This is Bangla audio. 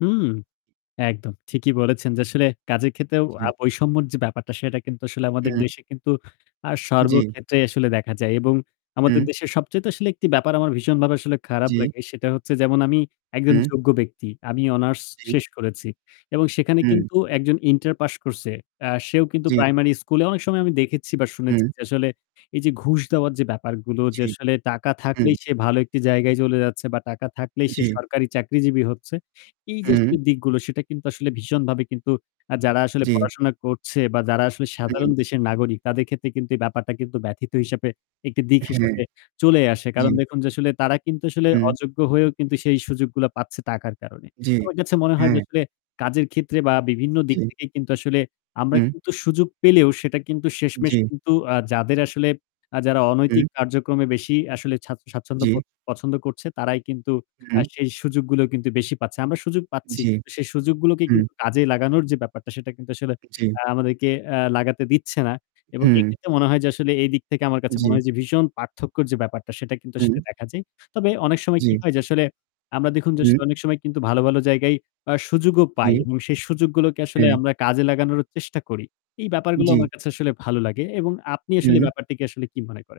হুম, একদম ঠিকই বলেছেন। আসলে কাজের ক্ষেত্রেও জি। আ বৈষম্যের যে ব্যাপারটা সেটা কিন্তু আসলে আমাদের হুম। দেশে কিন্তু আ জি। সর্বক্ষেত্রে আসলে দেখা যায়। এবং আমাদের হু। দেশে সবচাইতে আসলে একটি ব্যাপার আমার ভীষণভাবে আসলে খারাপ জি। লাগে সেটা হচ্ছে যেমন আমি একজন হু। যোগ্য ব্যক্তি। আমি অনার্স জি। শেষ করেছি এবং সেখানে হু। কিন্তু একজন ইন্টার পাশ করছে আ সেও কিন্তু জি। প্রাইমারি স্কুলে অনেক সময় আমি দেখেছি বা হু। শুনেছি যে আসলে এই যে ঘুষ দেওয়ার যে ব্যাপারগুলো যে জি। আসলে টাকা হুম। থাকলেই সে ভালো একটি জায়গায় চলে যাচ্ছে বা টাকা থাকলেই সে জি। সরকারি চাকরিজীবী হচ্ছে। এই যে আসলে হু। দিকগুলো সেটা কিন্তু আসলে ভীষণভাবে কিন্তু অ্যা যারা আসলে জি। পড়াশোনা করছে বা যারা আসলে সাধারণ হু। দেশের নাগরিক তাদের ক্ষেত্রে কিন্তু এই ব্যাপারটা কিন্তু ব্যথিত হিসেবে একটি দিক হ্যাঁ। হিসেবে চলেই আসে। কারণ জি। দেখুন যে আসলে তারা কিন্তু আসলে হু। অযোগ্য হয়েও কিন্তু সেই সুযোগগুলা পাচ্ছে টাকার কারণে। জি। আমার কাছে মনে হয় যে হ্যাঁ। আসলে কাজের ক্ষেত্রে বা বিভিন্ন দিক জি। থেকে কিন্তু আসলে আমরা হু। কিন্তু সুযোগ পেলেও সেটা কিন্তু শেষমেশ জি। কিন্তু আ যাদের আসলে আ যারা হু। অনৈতিক কার্যক্রমে বেশি আসলে স্বাচ্ছ জি। স্বাচ্ছন্দ্য বোদ পছন্দ করছে তারাই কিন্তু আ হু। সেই সুযোগগুলোই কিন্তু বেশি পাচ্ছে। আমরা সুযোগ পাচ্ছি জি। কিন্তু সেই সুযোগগুলোকে হু। কিন্তু কাজে লাগানোর যে ব্যাপারটা সেটা কিন্তু আসলে জি। আ আমাদেরকে আ লাগাতে দিচ্ছে না। এবং হু। এক্ষেত্রে মনে হয় যে আসলে এই দিক থেকে আমার কাছে মনে জি। হয় যে ভীষণ পার্থক্যর যে ব্যাপারটা সেটা কিন্তু আসলে হু। দেখা যায়। তবে অনেক সময় কি জি। হয় যে আসলে আমরা দেখুন যে হু। অনেক সময় কিন্তু ভালো, ভালো জায়গায় আ সুযোগ পাই জি। এবং সেই সুযোগগুলোকে আসলে হ্যাঁ। আমরা কাজে লাগানোরও চেষ্টা করি। এই ব্যাপারগুলো জি। আমার কাছে আসলে ভালো লাগে এবং আপনি আসলে হু। ব্যাপারটিকে আসলে কি মনে করেন?